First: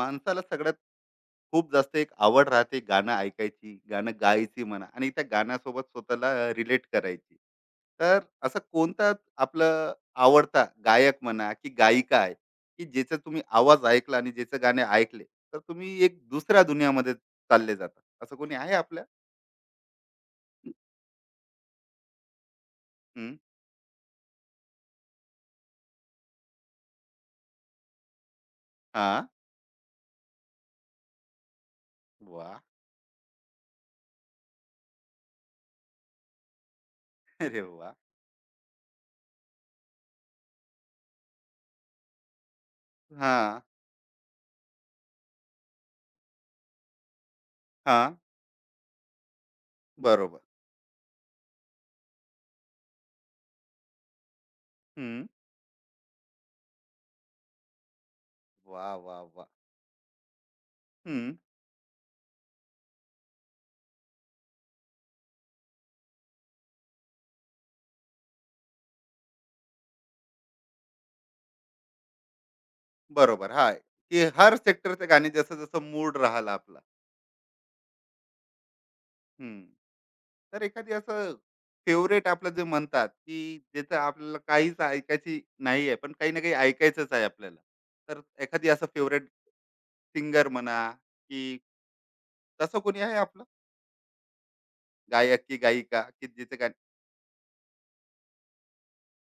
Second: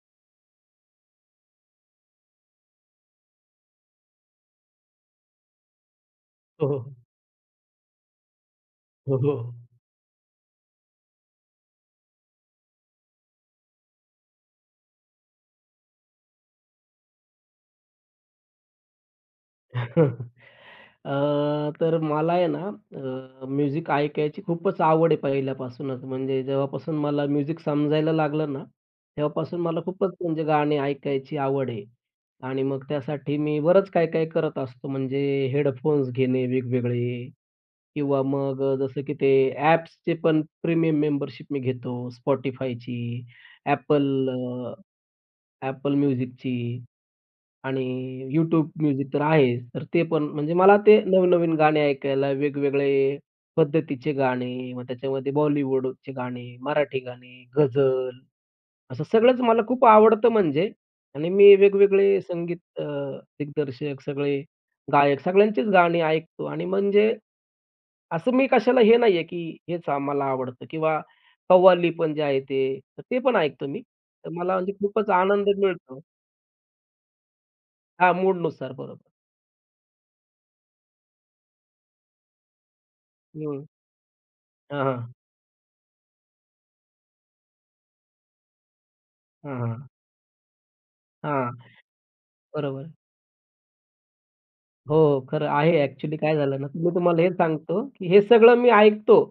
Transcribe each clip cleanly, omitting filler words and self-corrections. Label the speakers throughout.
Speaker 1: माणसाला सगळ्यात खूप जास्त एक आवड राहते गाणं ऐकायची, गाणं गायची म्हणा आणि त्या गाण्यासोबत स्वतःला
Speaker 2: हो,
Speaker 1: रिलेट करायची. तर असं कोणता
Speaker 2: हो, हो.
Speaker 1: आपलं आवडता गायक म्हणा की गायिका आहे, की ज्याचा तुम्ही आवाज ऐकला आणि ज्याचे गाणे ऐकले, तर तुम्ही एक दुसऱ्या दुनियामध्ये चालले जाता. असं कोणी आहे आपल्या?
Speaker 2: अ, तर मला आहे ना
Speaker 1: हं.
Speaker 2: म्युझिक ऐकायची खूपच आवड आहे पहिल्यापासूनच. म्हणजे जेव्हापासून मला म्युझिक समजायला लागलं ना,
Speaker 1: हां.
Speaker 2: तेव्हापासून मला खूपच म्हणजे गाणी ऐकायची आवड आहे.
Speaker 1: वाह!
Speaker 2: आणि मग त्यासाठी मी बरंच काय-काय करत असतो. म्हणजे हेडफोन्स घेणे वेगवेगळे
Speaker 1: अरे वाह!
Speaker 2: किंवा मग जसं की ते ॲप्सचे पण प्रीमियम मेंबरशिप मी घेतो Spotifyची,
Speaker 1: हां,
Speaker 2: Apple म्युझिकची.
Speaker 1: हां.
Speaker 2: आणि YouTube म्युझिक तर आहेच. तर ते पण
Speaker 1: बरोबर.
Speaker 2: म्हणजे मला ते नवनवीन गाणे ऐकायला, वेगवेगळे पद्धतीचे गाणे, मग
Speaker 1: हं.
Speaker 2: त्याच्यामध्ये बॉलिवूडचे गाणे, मराठी गाणे, गझल
Speaker 1: वाह,
Speaker 2: असं
Speaker 1: वाह,
Speaker 2: सगळंच
Speaker 1: वाह!
Speaker 2: मला खूप आवडतं म्हणजे आणि
Speaker 1: हं.
Speaker 2: मी वेगवेगळे संगीत दिग्दर्शक, सगळे गायक सगळ्यांचीच गाणी ऐकतो आणि म्हणजे असं मी कशाला हे नाहीये, की हेच मला आवडतं किंवा कव्वाली पण जे आहे ते, तर ते पण
Speaker 1: बरोबर.
Speaker 2: ऐकतो
Speaker 1: हां,
Speaker 2: मी.
Speaker 1: की
Speaker 2: तर मला
Speaker 1: हर
Speaker 2: म्हणजे
Speaker 1: सेक्टरचे
Speaker 2: खूपच
Speaker 1: गाणे
Speaker 2: आनंद
Speaker 1: जसं-जसं
Speaker 2: मिळतो.
Speaker 1: मूड राहिला आपला.
Speaker 2: हां, मूडनुसार बरोबर.
Speaker 1: हम्म. तर एखादी असं फेवरेट आपलं जे म्हणतात की
Speaker 2: हं.
Speaker 1: ज्याचं आपल्याला काहीच
Speaker 2: हां, हां.
Speaker 1: ऐकायची नाही आहे पण काही ना काही ऐकायचंच आहे आपल्याला तर एखादी असं फेवरेट
Speaker 2: हां, हां.
Speaker 1: सिंगर म्हणा की
Speaker 2: हां.
Speaker 1: तसं
Speaker 2: बरोबर.
Speaker 1: कोणी आहे आपलं
Speaker 2: हो, हो.
Speaker 1: गायक
Speaker 2: खरं
Speaker 1: की
Speaker 2: आहे
Speaker 1: गायिका
Speaker 2: ॲक्चुअली
Speaker 1: की
Speaker 2: काय
Speaker 1: जिचं
Speaker 2: झालं ना,
Speaker 1: गाणं
Speaker 2: तर मी तुम्हाला हे सांगतो, की हे सगळं मी ऐकतो.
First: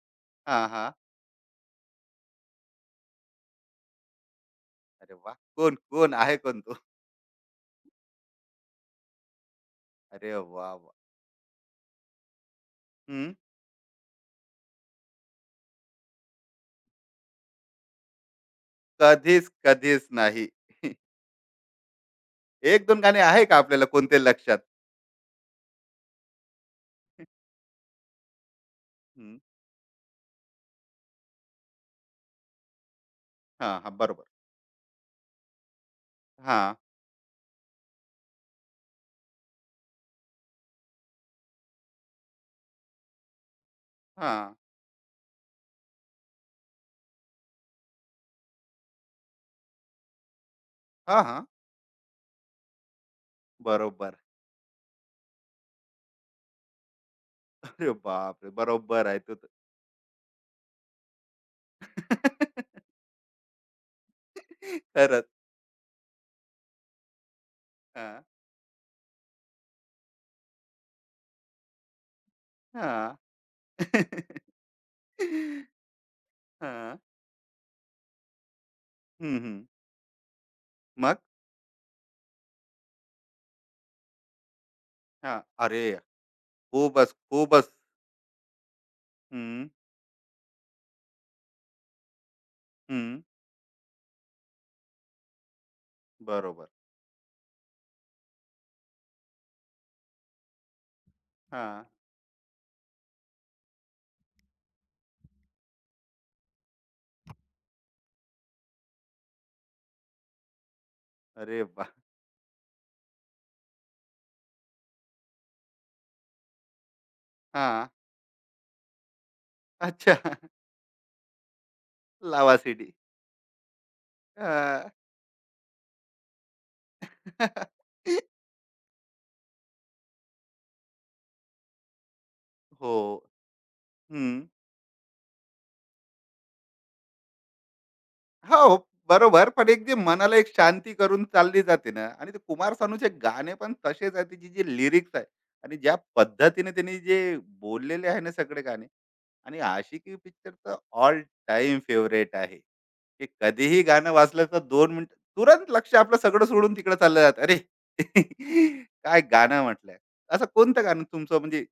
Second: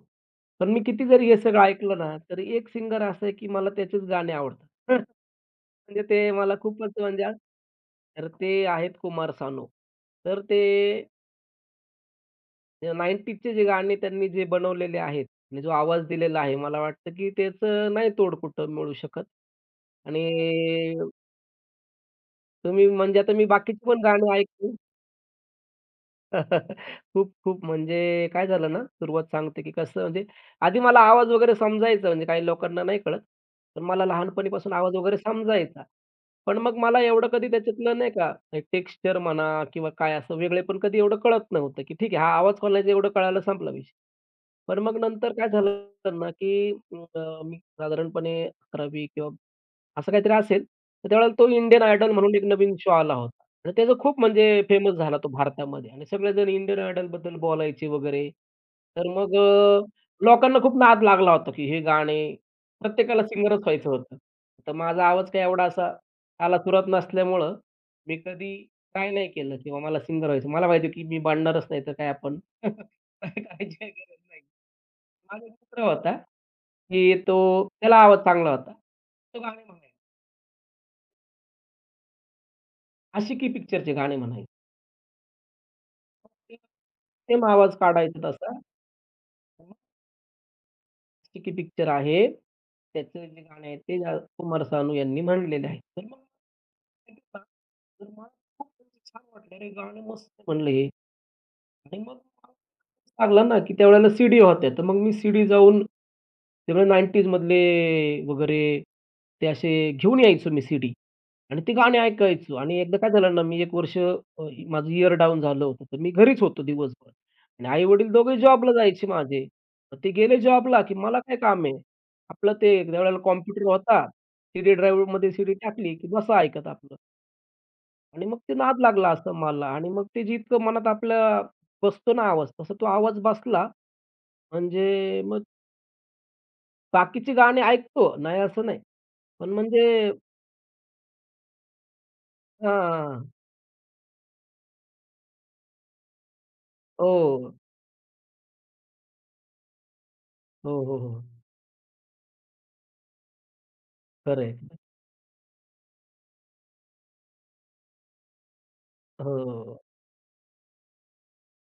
Speaker 1: हा
Speaker 2: पण मी
Speaker 1: हा
Speaker 2: किती जरी हे सगळं ऐकलं ना, तरी एक सिंगर असा आहे, की मला त्याचेच गाणे आवडतात.
Speaker 1: अरे वा कोण
Speaker 2: म्हणजे
Speaker 1: कोण
Speaker 2: ते
Speaker 1: आहे
Speaker 2: मला
Speaker 1: कोण तो
Speaker 2: खूपच म्हणजे तर ते आहेत कुमार सानू.
Speaker 1: अरे
Speaker 2: तर ते
Speaker 1: वा वा हम्म.
Speaker 2: 90चे जे गाणे त्यांनी जे बनवलेले आहेत आणि जो आवाज दिलेला आहे, मला वाटतं, की त्याचं नाही तोड कुठं मिळू शकत.
Speaker 1: कधीच कधीच नाही
Speaker 2: आणि
Speaker 1: एक
Speaker 2: तुम्ही
Speaker 1: दोन गाणे
Speaker 2: म्हणजे आता
Speaker 1: आहे
Speaker 2: मी
Speaker 1: का आपल्याला
Speaker 2: बाकीची पण
Speaker 1: कोणते
Speaker 2: गाणी
Speaker 1: लक्षात
Speaker 2: ऐकतो खूप, खूप म्हणजे काय झालं ना, सुरुवात
Speaker 1: हम्म.
Speaker 2: सांगते, की कसं म्हणजे आधी मला आवाज वगैरे समजायचा, म्हणजे काही लोकांना नाही कळत.
Speaker 1: हा
Speaker 2: पण
Speaker 1: हा
Speaker 2: मला
Speaker 1: बरोबर
Speaker 2: लहानपणीपासून आवाज वगैरे समजायचा. पण
Speaker 1: हा
Speaker 2: मग मला एवढं कधी त्याच्यातलं नाही का, टेक्स्चर म्हणा किंवा काय असं वेगळे पण कधी एवढं कळत नव्हतं, की ठीक आहे हा आवाज कोणाचा एवढं कळायला संपला विषय.
Speaker 1: हा
Speaker 2: पण मग नंतर काय झालं ना, की मी साधारणपणे 11वी किंवा असं काहीतरी असेल. तर
Speaker 1: हा
Speaker 2: त्यावेळेला
Speaker 1: हा
Speaker 2: तो इंडियन आयडॉल म्हणून एक नवीन शो आला होता. आणि त्याचा
Speaker 1: बरोबर
Speaker 2: खूप म्हणजे फेमस झाला तो भारतामध्ये आणि सगळेजण इंडियन आयडॉलबद्दल बोलायचे
Speaker 1: अरे
Speaker 2: वगैरे.
Speaker 1: बापरे
Speaker 2: तर
Speaker 1: बरोबर आहे
Speaker 2: मग
Speaker 1: तू
Speaker 2: लोकांना खूप नाद लागला होता, की हे गाणे प्रत्येकाला सिंगरच व्हायचं होतं. तर माझा
Speaker 1: खरंच.
Speaker 2: आवाज काही एवढा असा तालासुरात नसल्यामुळं मी
Speaker 1: हां,
Speaker 2: कधी ट्राय नाही केलं किंवा मला सिंगर व्हायचं. मला माहिती की मी भांडणारच नाही तर काय आपण
Speaker 1: हां.
Speaker 2: काय करायची गरज नाही. माझा मित्र होता,
Speaker 1: हां.
Speaker 2: की तो त्याला आवाज चांगला होता.
Speaker 1: हं,
Speaker 2: तो
Speaker 1: हं.
Speaker 2: गाणे म्हणायचा.
Speaker 1: मग?
Speaker 2: आशिकी पिक्चरचे गाणे म्हणायचे.
Speaker 1: हां. अरे, खूपच,
Speaker 2: सेम
Speaker 1: खूपच.
Speaker 2: आवाज काढायचा तसा.
Speaker 1: हं,
Speaker 2: आशिकी पिक्चर आहे.
Speaker 1: हं.
Speaker 2: त्याचे जे गाणे आहेत ते कुमार सानू यांनी म्हणलेले आहेत. तर मग
Speaker 1: बरोबर.
Speaker 2: ते गाणं- तर मला खूप म्हणजे छान वाटलं. अरे गाणं मस्त म्हणलं हे
Speaker 1: हां.
Speaker 2: आणि मग लागला ना, की त्यावेळेला सीडी होत्या. तर मग मी सीडी जाऊन सगळे 90s मधले वगैरे ते असे घेऊन यायचो मी सीडी. आणि
Speaker 1: अरे
Speaker 2: ती
Speaker 1: वाह!
Speaker 2: गाणी ऐकायचो आणि एकदा काय झालं ना, मी एक वर्ष माझं इयर डाउन झालं होतं, तर मी घरीच होतो दिवसभर आणि
Speaker 1: हां.
Speaker 2: आई-वडील दोघेही जॉबला जायचे माझे. मग ते
Speaker 1: अच्छा.
Speaker 2: गेले जॉबला, की मला काय काम आहे? आपलं
Speaker 1: लावा
Speaker 2: ते
Speaker 1: सीडी.
Speaker 2: त्यावेळेला कॉम्प्युटर होता. सीडी
Speaker 1: हां.
Speaker 2: ड्राईव्हमध्ये सीडी टाकली, की बसा ऐकत आपलं आणि मग ते नाद लागला असं मला आणि मग ते जितकं मनात आपल्या बसतो ना आवाज, तसा तो
Speaker 1: हो.
Speaker 2: आवाज बसला
Speaker 1: हं.
Speaker 2: म्हणजे मग बाकीची गाणी ऐकतो, नाही
Speaker 1: हो,
Speaker 2: असं नाही.
Speaker 1: हो. बरोबर.
Speaker 2: पण
Speaker 1: पण
Speaker 2: म्हणजे
Speaker 1: एक जे मनाला एक शांती करून चालली जाते ना आणि ते कुमार सानूचे
Speaker 2: हां.
Speaker 1: गाणे पण तसेच आहेत, त्याची जी लिरिक्स आहे आणि ज्या पद्धतीने त्यांनी जे
Speaker 2: हो.
Speaker 1: बोललेले आहे ना सगळे गाणे आणि आशिकी पिक्चर तर
Speaker 2: हो, हो, हो.
Speaker 1: ऑल टाईम फेव्हरेट आहे, की कधीही गाणं वाजलं
Speaker 2: खरं
Speaker 1: तर 2 मिनिटं तुरंत लक्ष आपलं सगळं सोडून तिकडे चाललं जातं. अरे, काय गाणं
Speaker 2: हो.
Speaker 1: म्हटलंय. असं कोणतं गाणं तुमचं म्हणजे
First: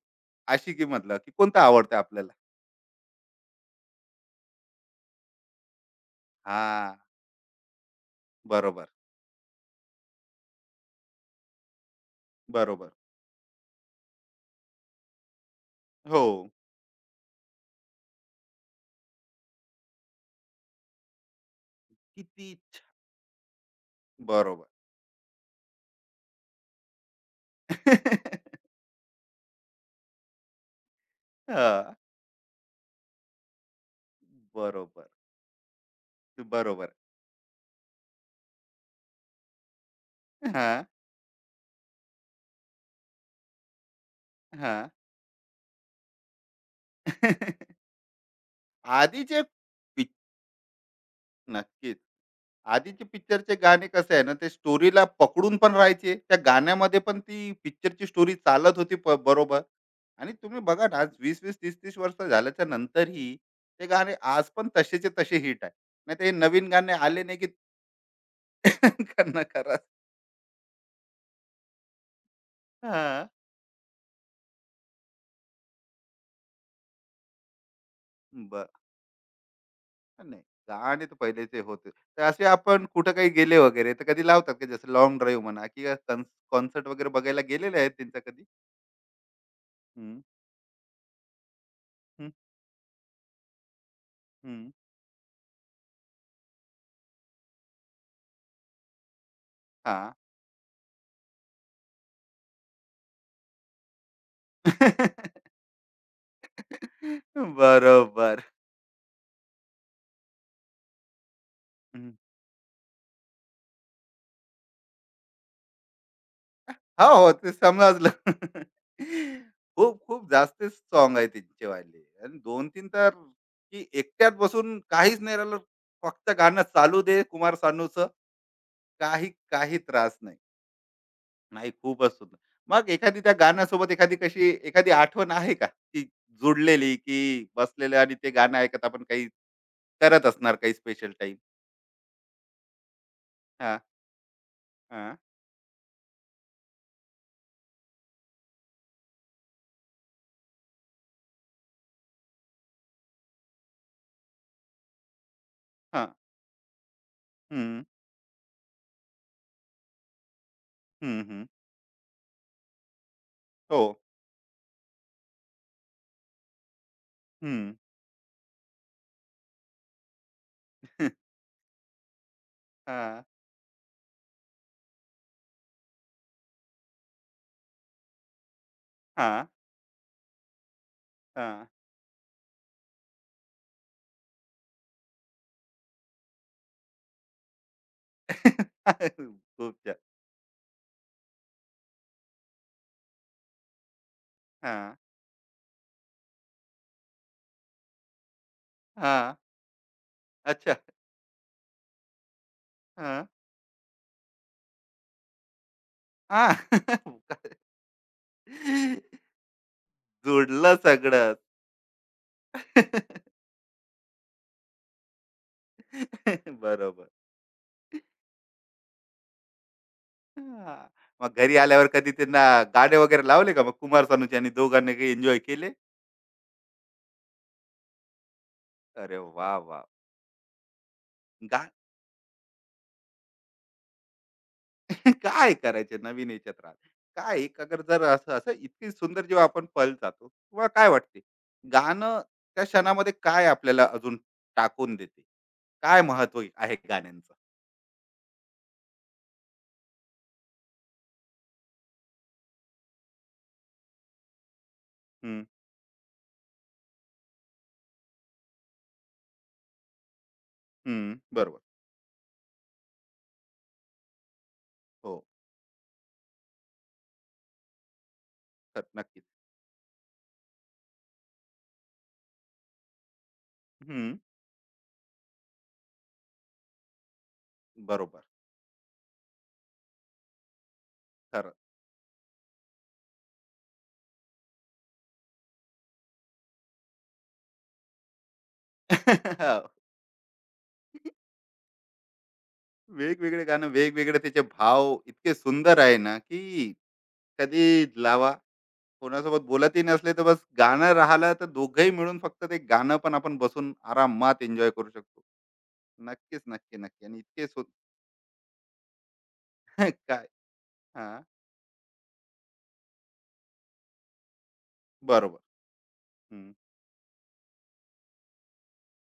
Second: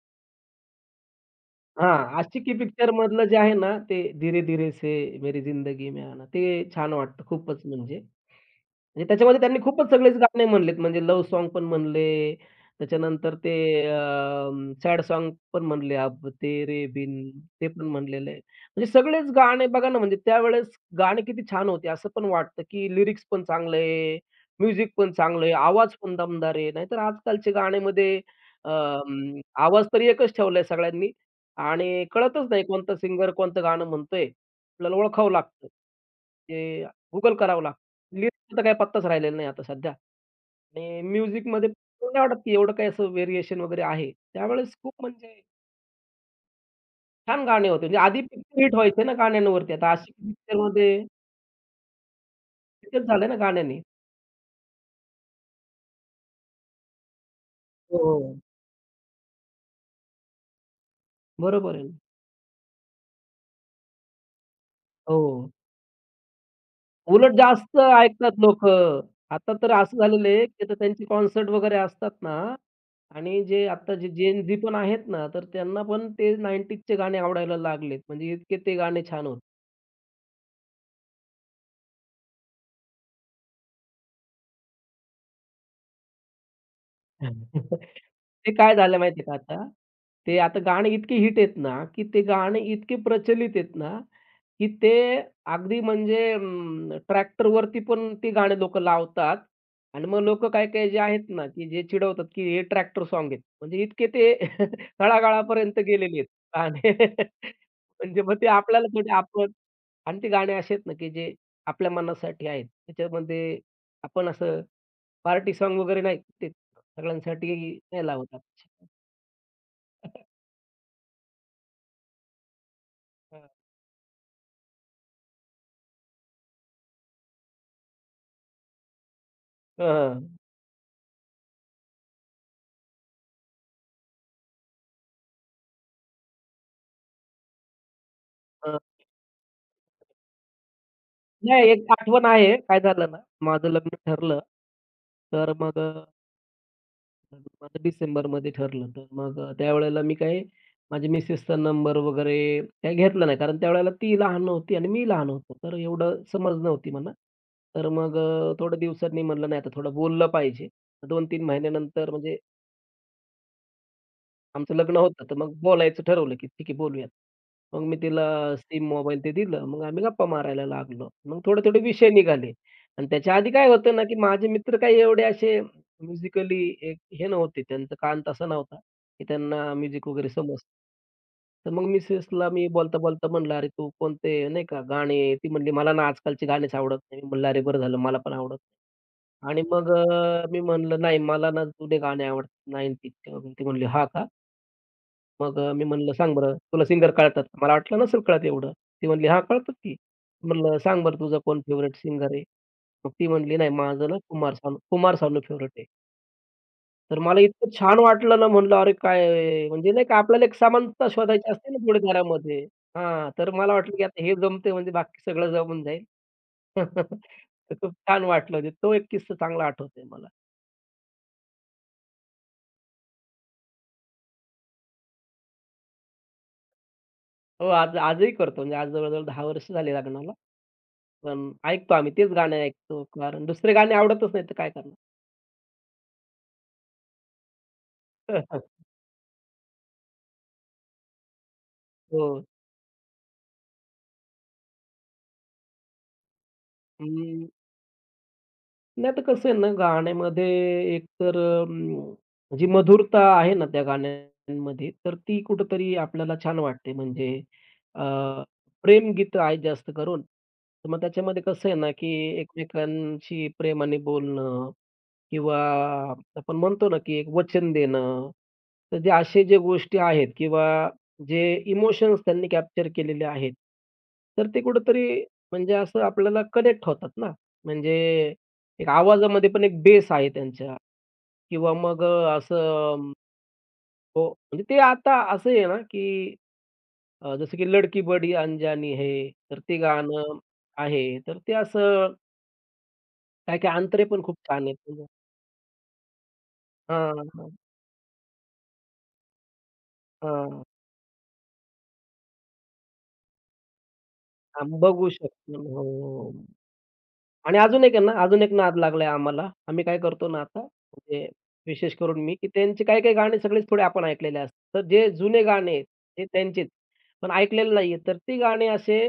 Speaker 1: आशिकीमधलं, की कोणतं आवडतं
Speaker 2: हां,
Speaker 1: आपल्याला?
Speaker 2: आशिकी पिक्चरमधलं जे आहे ना, ते "धीरे धीरे से मेरी जिंदगी में आना" ते छान
Speaker 1: हां,
Speaker 2: वाटतं खूपच म्हणजे.
Speaker 1: बरोबर,
Speaker 2: म्हणजे त्याच्यामध्ये त्यांनी खूपच सगळेच गाणे म्हणलेत, म्हणजे लव्ह सॉन्ग पण म्हणले,
Speaker 1: बरोबर.
Speaker 2: त्याच्यानंतर ते सॅड सॉन्ग पण म्हणले,
Speaker 1: हो.
Speaker 2: अब तेरे बिन ते पण म्हणलेलं आहे. म्हणजे सगळेच गाणे बघा ना, म्हणजे त्यावेळेस गाणे किती छान होते असं पण
Speaker 1: किती
Speaker 2: वाटतं, की लिरिक्स पण चांगलं आहे,
Speaker 1: बरोबर.
Speaker 2: म्युझिक पण चांगलं आहे, आवाज पण दमदार आहे. नाहीतर आजकालच्या गाण्यामध्ये आवाज तर एकच ठेवलाय सगळ्यांनी
Speaker 1: हां.
Speaker 2: आणि कळतच नाही कोणता सिंगर कोणतं गाणं म्हणतोय. आपल्याला
Speaker 1: बरोबर,
Speaker 2: ओळखावं लागतं. ते
Speaker 1: बरोबर.
Speaker 2: Google करावं लागतं. त्याचा काही पत्ताच राहिलेला नाही आता सध्या
Speaker 1: हां,
Speaker 2: आणि म्युझिकमध्ये मला नाही वाटत की एवढं काही असं व्हेरिएशन वगैरे आहे. त्यावेळेस
Speaker 1: हां.
Speaker 2: खूप म्हणजे छान गाणे होते. म्हणजे आधी पिक्चर हिट व्हायचे ना
Speaker 1: आधीचे
Speaker 2: गाण्यांवरती. आता
Speaker 1: पिक
Speaker 2: आशिकी पिक्चरमध्ये
Speaker 1: नक्कीच. आधीचे
Speaker 2: हिटच झाले ना
Speaker 1: पिक्चरचे
Speaker 2: गाण्याने.
Speaker 1: गाणे कसे आहे ना, ते स्टोरीला पकडून पण राहायचे. त्या गाण्यामध्ये पण ती पिक्चरची स्टोरी
Speaker 2: हो.
Speaker 1: चालत होती प बरोबर. आणि तुम्ही बघा ना, आज 20-20,
Speaker 2: बरोबर आहे.
Speaker 1: 30-30
Speaker 2: ना.
Speaker 1: वर्ष झाल्याच्या नंतरही ते गाणे आज पण तसेचे
Speaker 2: हो.
Speaker 1: तसे हिट आहे. नाहीतर हे नवीन गाणे आले
Speaker 2: उलट
Speaker 1: नाही, की
Speaker 2: जास्त ऐकतात लोकं.
Speaker 1: त्यांना
Speaker 2: आता तर
Speaker 1: करा.
Speaker 2: असं झालेलं आहे की आता त्यांचे कॉन्सर्ट वगैरे असतात ना
Speaker 1: हां.
Speaker 2: आणि जे आता जे जेन झी पण आहेत ना, तर त्यांना पण ते 90s गाणे आवडायला लागलेत. म्हणजे इतके ते गाणे छान होते.
Speaker 1: नाही, गाणे तर पहिलेचे होते. तर असे आपण कुठं काही गेले वगैरे तर कधी लावतात का जसं लाँग ड्राईव्ह म्हणा किंवा कॉन्सर्ट वगैरे बघायला गेलेले आहेत त्यांचा कधी?
Speaker 2: ते काय झालं माहिती आहे का आता,
Speaker 1: हं,
Speaker 2: ते आता गाणे इतके हिट आहेत ना, की ते
Speaker 1: हं,
Speaker 2: गाणे इतके प्रचलित आहेत ना, की
Speaker 1: हं.
Speaker 2: ते अगदी म्हणजे ट्रॅक्टरवरती पण ती गाणी लोकं लावतात आणि
Speaker 1: हां.
Speaker 2: मग लोकं काही-काही जे आहेत ना, की जे चिडवतात, की हे ट्रॅक्टर सॉन्ग आहेत. म्हणजे इतके ते तळागाळापर्यंत गेलेले आहेत गाणे. म्हणजे मग
Speaker 1: बरोबर.
Speaker 2: ते आपल्याला थोडी आपण आणि ते गाणे असे आहेत ना, की जे आपल्या
Speaker 1: हं.
Speaker 2: मनासाठी आहेत. त्याच्यामध्ये आपण असं पार्टी सॉन्ग वगैरे नाही ते
Speaker 1: हो, हो, ते
Speaker 2: सगळ्यांसाठी नाही
Speaker 1: समजलं.
Speaker 2: लावत आपण.
Speaker 1: खूप-खूप जास्तच साँग आहे त्यांचेवाले आणि 2-3 तर
Speaker 2: हां.
Speaker 1: की एकट्यात बसून काहीच नाही राहिलं. फक्त गाणं चालू दे कुमार सानूचं. काही काही
Speaker 2: हां,
Speaker 1: त्रास नाही. नाही, खूपच सुंदर. मग एखादी त्या गाण्यासोबत एखादी कशी एखादी आठवण आहे का, की जुडलेली, की बसलेलं आणि ते गाणं ऐकत आपण काही करत असणार काही स्पेशल टाईम?
Speaker 2: नाही एक आठवण आहे. काय झालं ना, माझं
Speaker 1: हां,
Speaker 2: लग्न ठरलं
Speaker 1: हां,
Speaker 2: तर मग माझं डिसेंबरमध्ये ठरलं. तर मग त्यावेळेला मी काय माझ्या मिसेसचा नंबर वगैरे काही घेतला नाही. कारण त्यावेळेला ती लहान नव्हती आणि मी लहान होतो. तर
Speaker 1: हां.
Speaker 2: एवढं समज नव्हती म्हणा.
Speaker 1: हं,
Speaker 2: तर मग थोड्या दिवसांनी म्हणलं नाही आता थोडं बोललं पाहिजे.
Speaker 1: हं, हं.
Speaker 2: 2-3 महिन्यानंतर म्हणजे
Speaker 1: हो.
Speaker 2: आमचं लग्न होतं. तर मग बोलायचं ठरवलं, की ठीक आहे बोलूयात.
Speaker 1: हं.
Speaker 2: मग मी तिला सिम मोबाईल ते दिलं. मग आम्ही गप्पा मारायला लागलो. मग थोडे-थोडे विषय निघाले. आणि
Speaker 1: हां,
Speaker 2: त्याच्या आधी काय होतं ना, की माझे मित्र काही एवढे असे म्युझिकली एक हे नव्हते. त्यांचा कान तसा नव्हता, की
Speaker 1: हां,
Speaker 2: त्यांना म्युझिक वगैरे समजतं.
Speaker 1: हां.
Speaker 2: तर मग मिसेसला मी बोलता-बोलता म्हणलं, "अरे तू कोणते नाही का गाणे" ती म्हणली, "मला ना आजकालची गाणेच आवडत नाही." मी म्हणलं, "अरे बरं झालं मला पण आवडत नाही." आणि
Speaker 1: खूप
Speaker 2: मग
Speaker 1: छान.
Speaker 2: मी म्हणलं, "नाही मला ना जुने गाणे आवडतात 90चे वगैरे." ती म्हणली, "हां का?"
Speaker 1: हां,
Speaker 2: मग मी म्हणलं, "सांग बरं, तुला सिंगर कळतात का?" मला वाटलं नसेल कळत एवढं. ती म्हणली,
Speaker 1: हां.
Speaker 2: "हां, कळतात की."
Speaker 1: अच्छा.
Speaker 2: म्हणलं, "सांग बरं तुझा कोण फेव्हरेट सिंगर आहे?" मग
Speaker 1: हां.
Speaker 2: ती म्हणली, "नाही, माझं ना कुमार सानू कुमार सानू फेव्हरेट आहे." तर
Speaker 1: हां.
Speaker 2: मला इतकं छान वाटलं ना, म्हणलं, "अरे काय!" म्हणजे नाही का आपल्याला एक
Speaker 1: जुडलं
Speaker 2: समानता
Speaker 1: सगळं.
Speaker 2: शोधायची असते ना थोडीफारामध्ये. हां, तर मला वाटलं की आता हे जमतंय म्हणजे बाकी सगळं जमून जाईल.
Speaker 1: बरोबर.
Speaker 2: तर खूप छान वाटलं. म्हणजे तो एक किस्सा चांगला आठवतोय मला.
Speaker 1: हां. मग घरी आल्यावर कधी त्यांना गाणे वगैरे लावले का मग कुमार सानूचे आणि दोघांनी काही एन्जॉय केले?
Speaker 2: हो, आज आजही करतो. म्हणजे आज
Speaker 1: अरे
Speaker 2: जवळ-जवळ दहा
Speaker 1: वाह!
Speaker 2: वर्ष
Speaker 1: वाह!
Speaker 2: झाली लग्नाला. पण
Speaker 1: गा
Speaker 2: ऐकतो आम्ही तेच गाणं ऐकतो कारण दुसरे गाणे आवडतच नाही तर काय करणार?
Speaker 1: काय करायचे नवीन याच्यात राहत. काय एक अगर जर असं असं इतकी सुंदर जेव्हा आपण पल जातो तुम्हाला काय वाटते? गाणं
Speaker 2: हो.
Speaker 1: त्या क्षणामध्ये काय आपल्याला अजून टाकून देते? काय महत्व आहे गाण्यांचं?
Speaker 2: अं, नाही तर कसं आहे ना गाण्यामध्ये एकतर जी मधुरता आहे ना त्या गाण्यांमध्ये तर ती
Speaker 1: हं,
Speaker 2: कुठेतरी आपल्याला छान वाटते. म्हणजे अ, प्रेमगीतं आहेत जास्त करून. तर मग
Speaker 1: हं.
Speaker 2: त्याच्यामध्ये
Speaker 1: बरोबर.
Speaker 2: कसं आहे ना, की एकमेकांशी प्रेमाने बोलणं
Speaker 1: हो.
Speaker 2: किंवा आपण म्हणतो ना, की एक वचन देणं.
Speaker 1: तर
Speaker 2: तर जे
Speaker 1: नक्कीच.
Speaker 2: असे जे गोष्टी आहेत किंवा जे इमोशन्स त्यांनी कॅप्चर केलेले आहेत,
Speaker 1: हं.
Speaker 2: तर ते कुठेतरी म्हणजे असं आपल्याला कनेक्ट होतात ना.
Speaker 1: बरोबर.
Speaker 2: म्हणजे एक आवाजामध्ये पण एक बेस आहे त्यांच्या
Speaker 1: खरं.
Speaker 2: किंवा मग असं अम, हो, म्हणजे ते आता असं आहे ना, की जसं की लडकी बडी अंजानी है, तर ते गाणं आहे. तर ते असं
Speaker 1: वेगवेगळे गाणं
Speaker 2: काही-काही अंतरे
Speaker 1: वेगवेगळे
Speaker 2: पण खूप
Speaker 1: त्याचे
Speaker 2: छान आहेत.
Speaker 1: भाव
Speaker 2: म्हणजे
Speaker 1: इतके सुंदर आहे ना की
Speaker 2: हां, हां,
Speaker 1: कधी लावा कोणासोबत बोलतही नसले तर बस गाणं राहिलं तर दोघंही मिळून फक्त ते गाणं पण आपण बसून आरामात
Speaker 2: हां,
Speaker 1: एन्जॉय करू
Speaker 2: बघू
Speaker 1: शकतो
Speaker 2: शकतो. हो, हो.
Speaker 1: नक्कीच नक्की नक्की आणि इतके
Speaker 2: आणि
Speaker 1: सु
Speaker 2: अजून एक आहे ना, अजून एक नाद लागलाय आम्हाला. आम्ही काय
Speaker 1: काय
Speaker 2: करतो ना आता,
Speaker 1: हा
Speaker 2: म्हणजे विशेष करून मी, की त्यांचे काही काही गाणे सगळेच थोडे आपण ऐकलेले असतात. तर जे
Speaker 1: बरोबर
Speaker 2: जुने गाणे आहेत, ते
Speaker 1: हम्म.
Speaker 2: त्यांचेच, पण ऐकलेले नाहीये. तर ती गाणी असे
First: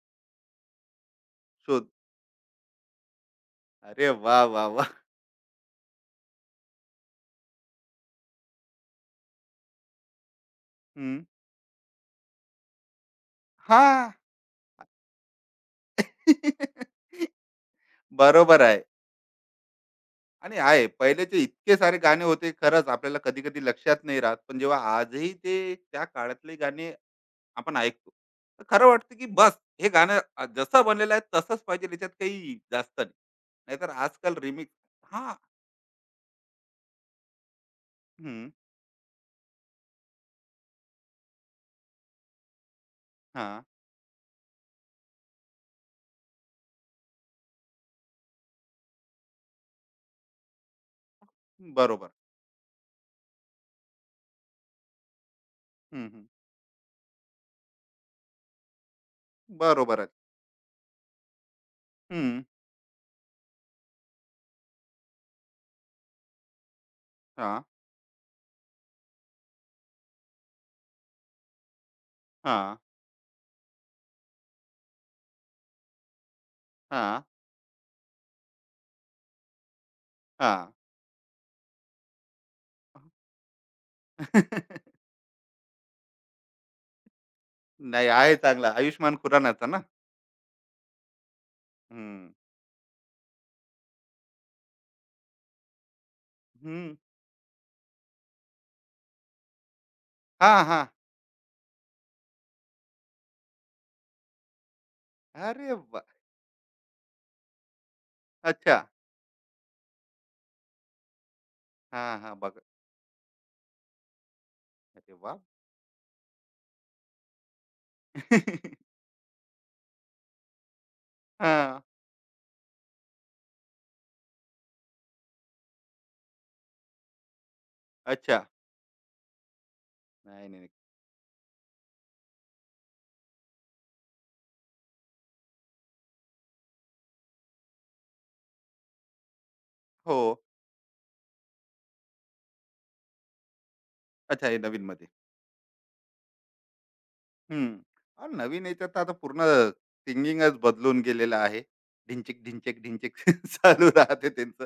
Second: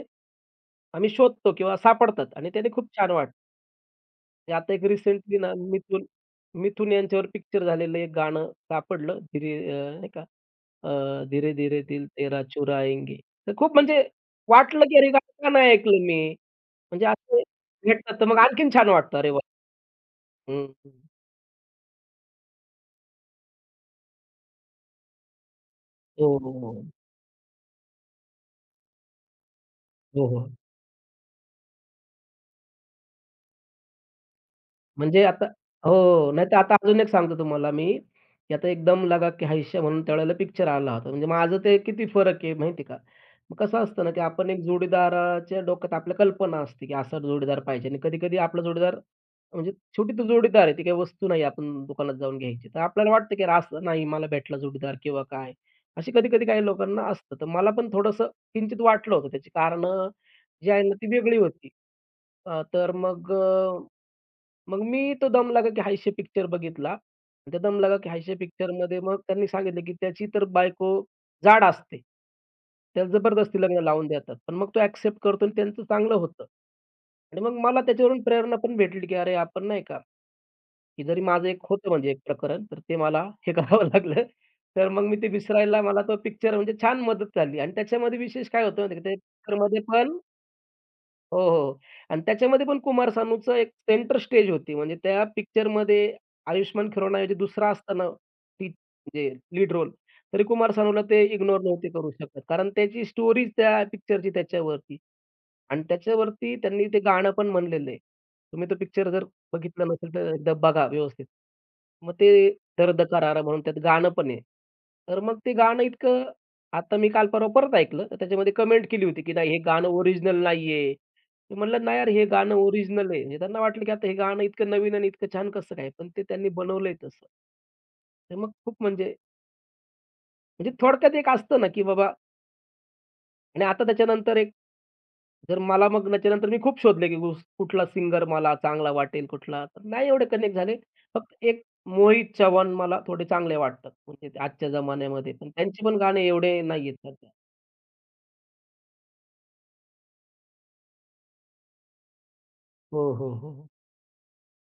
Speaker 2: आम्ही शोधतो किंवा
Speaker 1: शोध
Speaker 2: सापडतात आणि त्याने खूप छान वाटतं.
Speaker 1: अरे वा वा
Speaker 2: आता एक
Speaker 1: वा
Speaker 2: रिसेंटली ना मिथून मिथून यांच्यावर पिक्चर झालेलं एक गाणं सापडलं, धीरे नाही का
Speaker 1: हम्म.
Speaker 2: अ, धीरे-धीरे दिल तेरा चुराएंगे. तर खूप
Speaker 1: हा
Speaker 2: म्हणजे वाटलं, की अरे गाणं का नाही ऐकलं मी? म्हणजे असं भेटतात तर मग
Speaker 1: बरोबर
Speaker 2: आणखीन
Speaker 1: आहे
Speaker 2: छान वाटतं. अरे वाह!
Speaker 1: आणि
Speaker 2: हं,
Speaker 1: आहे पहिलेचे इतके सारे गाणे होते खरंच आपल्याला कधी कधी लक्षात नाही राहत पण जेव्हा आजही ते त्या
Speaker 2: हो, हो,
Speaker 1: काळातले
Speaker 2: हो.
Speaker 1: गाणे आपण ऐकतो. तर खरं वाटतं की बस हे गाणं
Speaker 2: हो, हो.
Speaker 1: जसं बनलेलं आहे तसंच पाहिजे याच्यात काही जास्त नाही. नाहीतर आजकाल रिमिक्स
Speaker 2: म्हणजे
Speaker 1: हां.
Speaker 2: आता हो. नाहीतर आता अजून एक सांगतो तुम्हाला मी,
Speaker 1: हं.
Speaker 2: की आता एक दम लगा के है शे म्हणून त्यावेळेला पिक्चर आला होता. म्हणजे माझं ते किती फरक आहे माहिती का? मग
Speaker 1: हां.
Speaker 2: कसं असतं ना, की आपण एक जोडीदाराच्या डोक्यात आपल्या कल्पना असते, की असा जोडीदार पाहिजे आणि कधी-कधी आपला जोडीदार म्हणजे शेवटी तो जोडीदार आहे. ती काही वस्तू नाही आपण
Speaker 1: बरोबर.
Speaker 2: दुकानात जाऊन घ्यायची. तर आपल्याला वाटतं, की अरे असं नाही मला भेटला जोडीदार किंवा काय.
Speaker 1: हं,
Speaker 2: अशी
Speaker 1: हं.
Speaker 2: कधी-कधी काही लोकांना असतं. तर मला पण थोडंसं किंचित वाटलं होतं. त्याची कारणं
Speaker 1: बरोबरच.
Speaker 2: जी आहे ना, ती वेगळी होती.
Speaker 1: हं.
Speaker 2: तर मग मग मी तो दम लगा की हायशे पिक्चर बघितला. त्या
Speaker 1: हां,
Speaker 2: दम लगा की हायशे पिक्चरमध्ये मग त्यांनी सांगितलं की त्याची तर बायको जाड असते.
Speaker 1: हां,
Speaker 2: त्याला जबरदस्ती लग्न लावून देतात. पण मग तो ॲक्सेप्ट करतो आणि त्यांचं चांगलं होतं.
Speaker 1: हां,
Speaker 2: आणि मग मला त्याच्यावरून प्रेरणा पण भेटली की अरे आपण नाही का,
Speaker 1: हां.
Speaker 2: की जरी माझं एक होतं म्हणजे एक प्रकरण, तर ते मला हे करावं लागलं. तर मग मी ते विसरायला मला तो पिक्चर म्हणजे छान मदत झाली आणि
Speaker 1: नाही
Speaker 2: त्याच्यामध्ये
Speaker 1: आहे
Speaker 2: विशेष काय
Speaker 1: चांगला
Speaker 2: होतं माहिती आहे का, त्या
Speaker 1: आयुष्मान खुरानाचा ना?
Speaker 2: पिक्चरमध्ये पण हो, हो. आणि
Speaker 1: हं.
Speaker 2: त्याच्यामध्ये पण कुमार सानूचं एक सेंटर स्टेज होती. म्हणजे त्या पिक्चरमध्ये आयुष्मान
Speaker 1: हं.
Speaker 2: खुरानाऐवजी दुसरा असताना ती म्हणजे लीड रोल, तरी
Speaker 1: हां,
Speaker 2: कुमार
Speaker 1: हां.
Speaker 2: सानूला ते इग्नोर नव्हते करू शकत. कारण त्याची स्टोरीच त्या पिक्चरची त्याच्यावरती
Speaker 1: अरे
Speaker 2: आणि
Speaker 1: वाह!
Speaker 2: त्याच्यावरती त्यांनी ते गाणं पण म्हणलेलं आहे. तुम्ही तो
Speaker 1: अच्छा.
Speaker 2: पिक्चर जर बघितला नसेल तर एकदा बघा व्यवस्थित. मग
Speaker 1: हां,
Speaker 2: ते
Speaker 1: हां. बघा.
Speaker 2: दर्द करारा म्हणून त्यात गाणं पण आहे.
Speaker 1: अरे
Speaker 2: तर
Speaker 1: वाह!
Speaker 2: मग ते गाणं इतकं आता मी काल परवा परत ऐकलं,
Speaker 1: हां.
Speaker 2: तर त्याच्यामध्ये कमेंट केली होती, की नाही हे गाणं ओरिजिनल नाहीये. मी म्हटलं, "नाही यार, हे गाणं ओरिजिनल आहे." म्हणजे त्यांना वाटलं, की आता हे गाणं इतकं नवीन आणि इतकं छान कसं काय? पण ते त्यांनी बनवलंय तसं. तर
Speaker 1: अच्छा.
Speaker 2: मग खूप म्हणजे
Speaker 1: नाही, नाही, नाही.
Speaker 2: म्हणजे थोडक्यात एक असतं ना, की बाबा आणि आता त्याच्यानंतर एक जर मला मग त्याच्यानंतर मी खूप शोधले, की कुस कुठला सिंगर मला चांगला वाटेल, कुठला तर नाही
Speaker 1: हो.
Speaker 2: एवढे कनेक्ट झाले. फक्त एक मोहित चव्हाण मला थोडे चांगले वाटतात. म्हणजे ते
Speaker 1: अच्छा हे
Speaker 2: आजच्या
Speaker 1: नवीनमध्ये.
Speaker 2: जमान्यामध्ये पण त्यांचे पण गाणे एवढे नाहीयेत सध्या.
Speaker 1: हं. नवीन याच्यात तर आता पूर्ण सिंगिंगच बदलून गेलेलं आहे. ढिंचिक, ढिंचिक,
Speaker 2: हो,
Speaker 1: ढिंचिक
Speaker 2: हो, हो.
Speaker 1: चालू राहते त्यांचं.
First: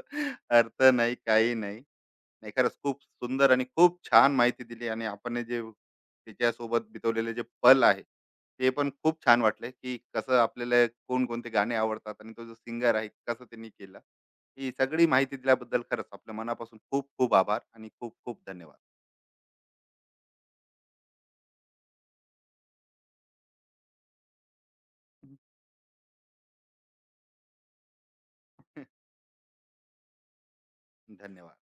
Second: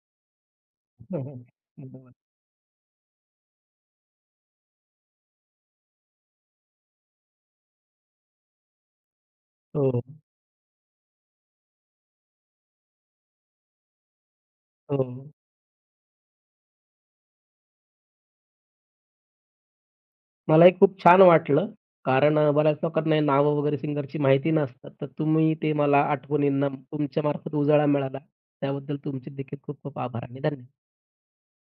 Speaker 1: अर्थ नाही, काही नाही.
Speaker 2: बरोबर.
Speaker 1: नाही खरंच खूप सुंदर आणि खूप छान माहिती दिली आणि आपण हे जे तिच्यासोबत बितवलेले जे पल आहे, ते पण खूप छान वाटले, की
Speaker 2: हो,
Speaker 1: कसं आपल्याला कोणकोणते गाणे आवडतात आणि तो जो सिंगर आहे कसं त्यांनी केलं. ही
Speaker 2: हो.
Speaker 1: सगळी माहिती दिल्याबद्दल खरंच आपल्या मनापासून खूप खूप आभार आणि खूप खूप धन्यवाद.
Speaker 2: मलाही खूप छान वाटलं. कारण बऱ्याच लोकांना हे नावं वगैरे सिंगरची माहिती नसतात. तर तुम्ही ते मला आठवणींना तुमच्यामार्फत उजाळा मिळाला. त्याबद्दल तुमचे देखील खूप खूप आभार आणि धन्यवाद.
Speaker 1: धन्यवाद.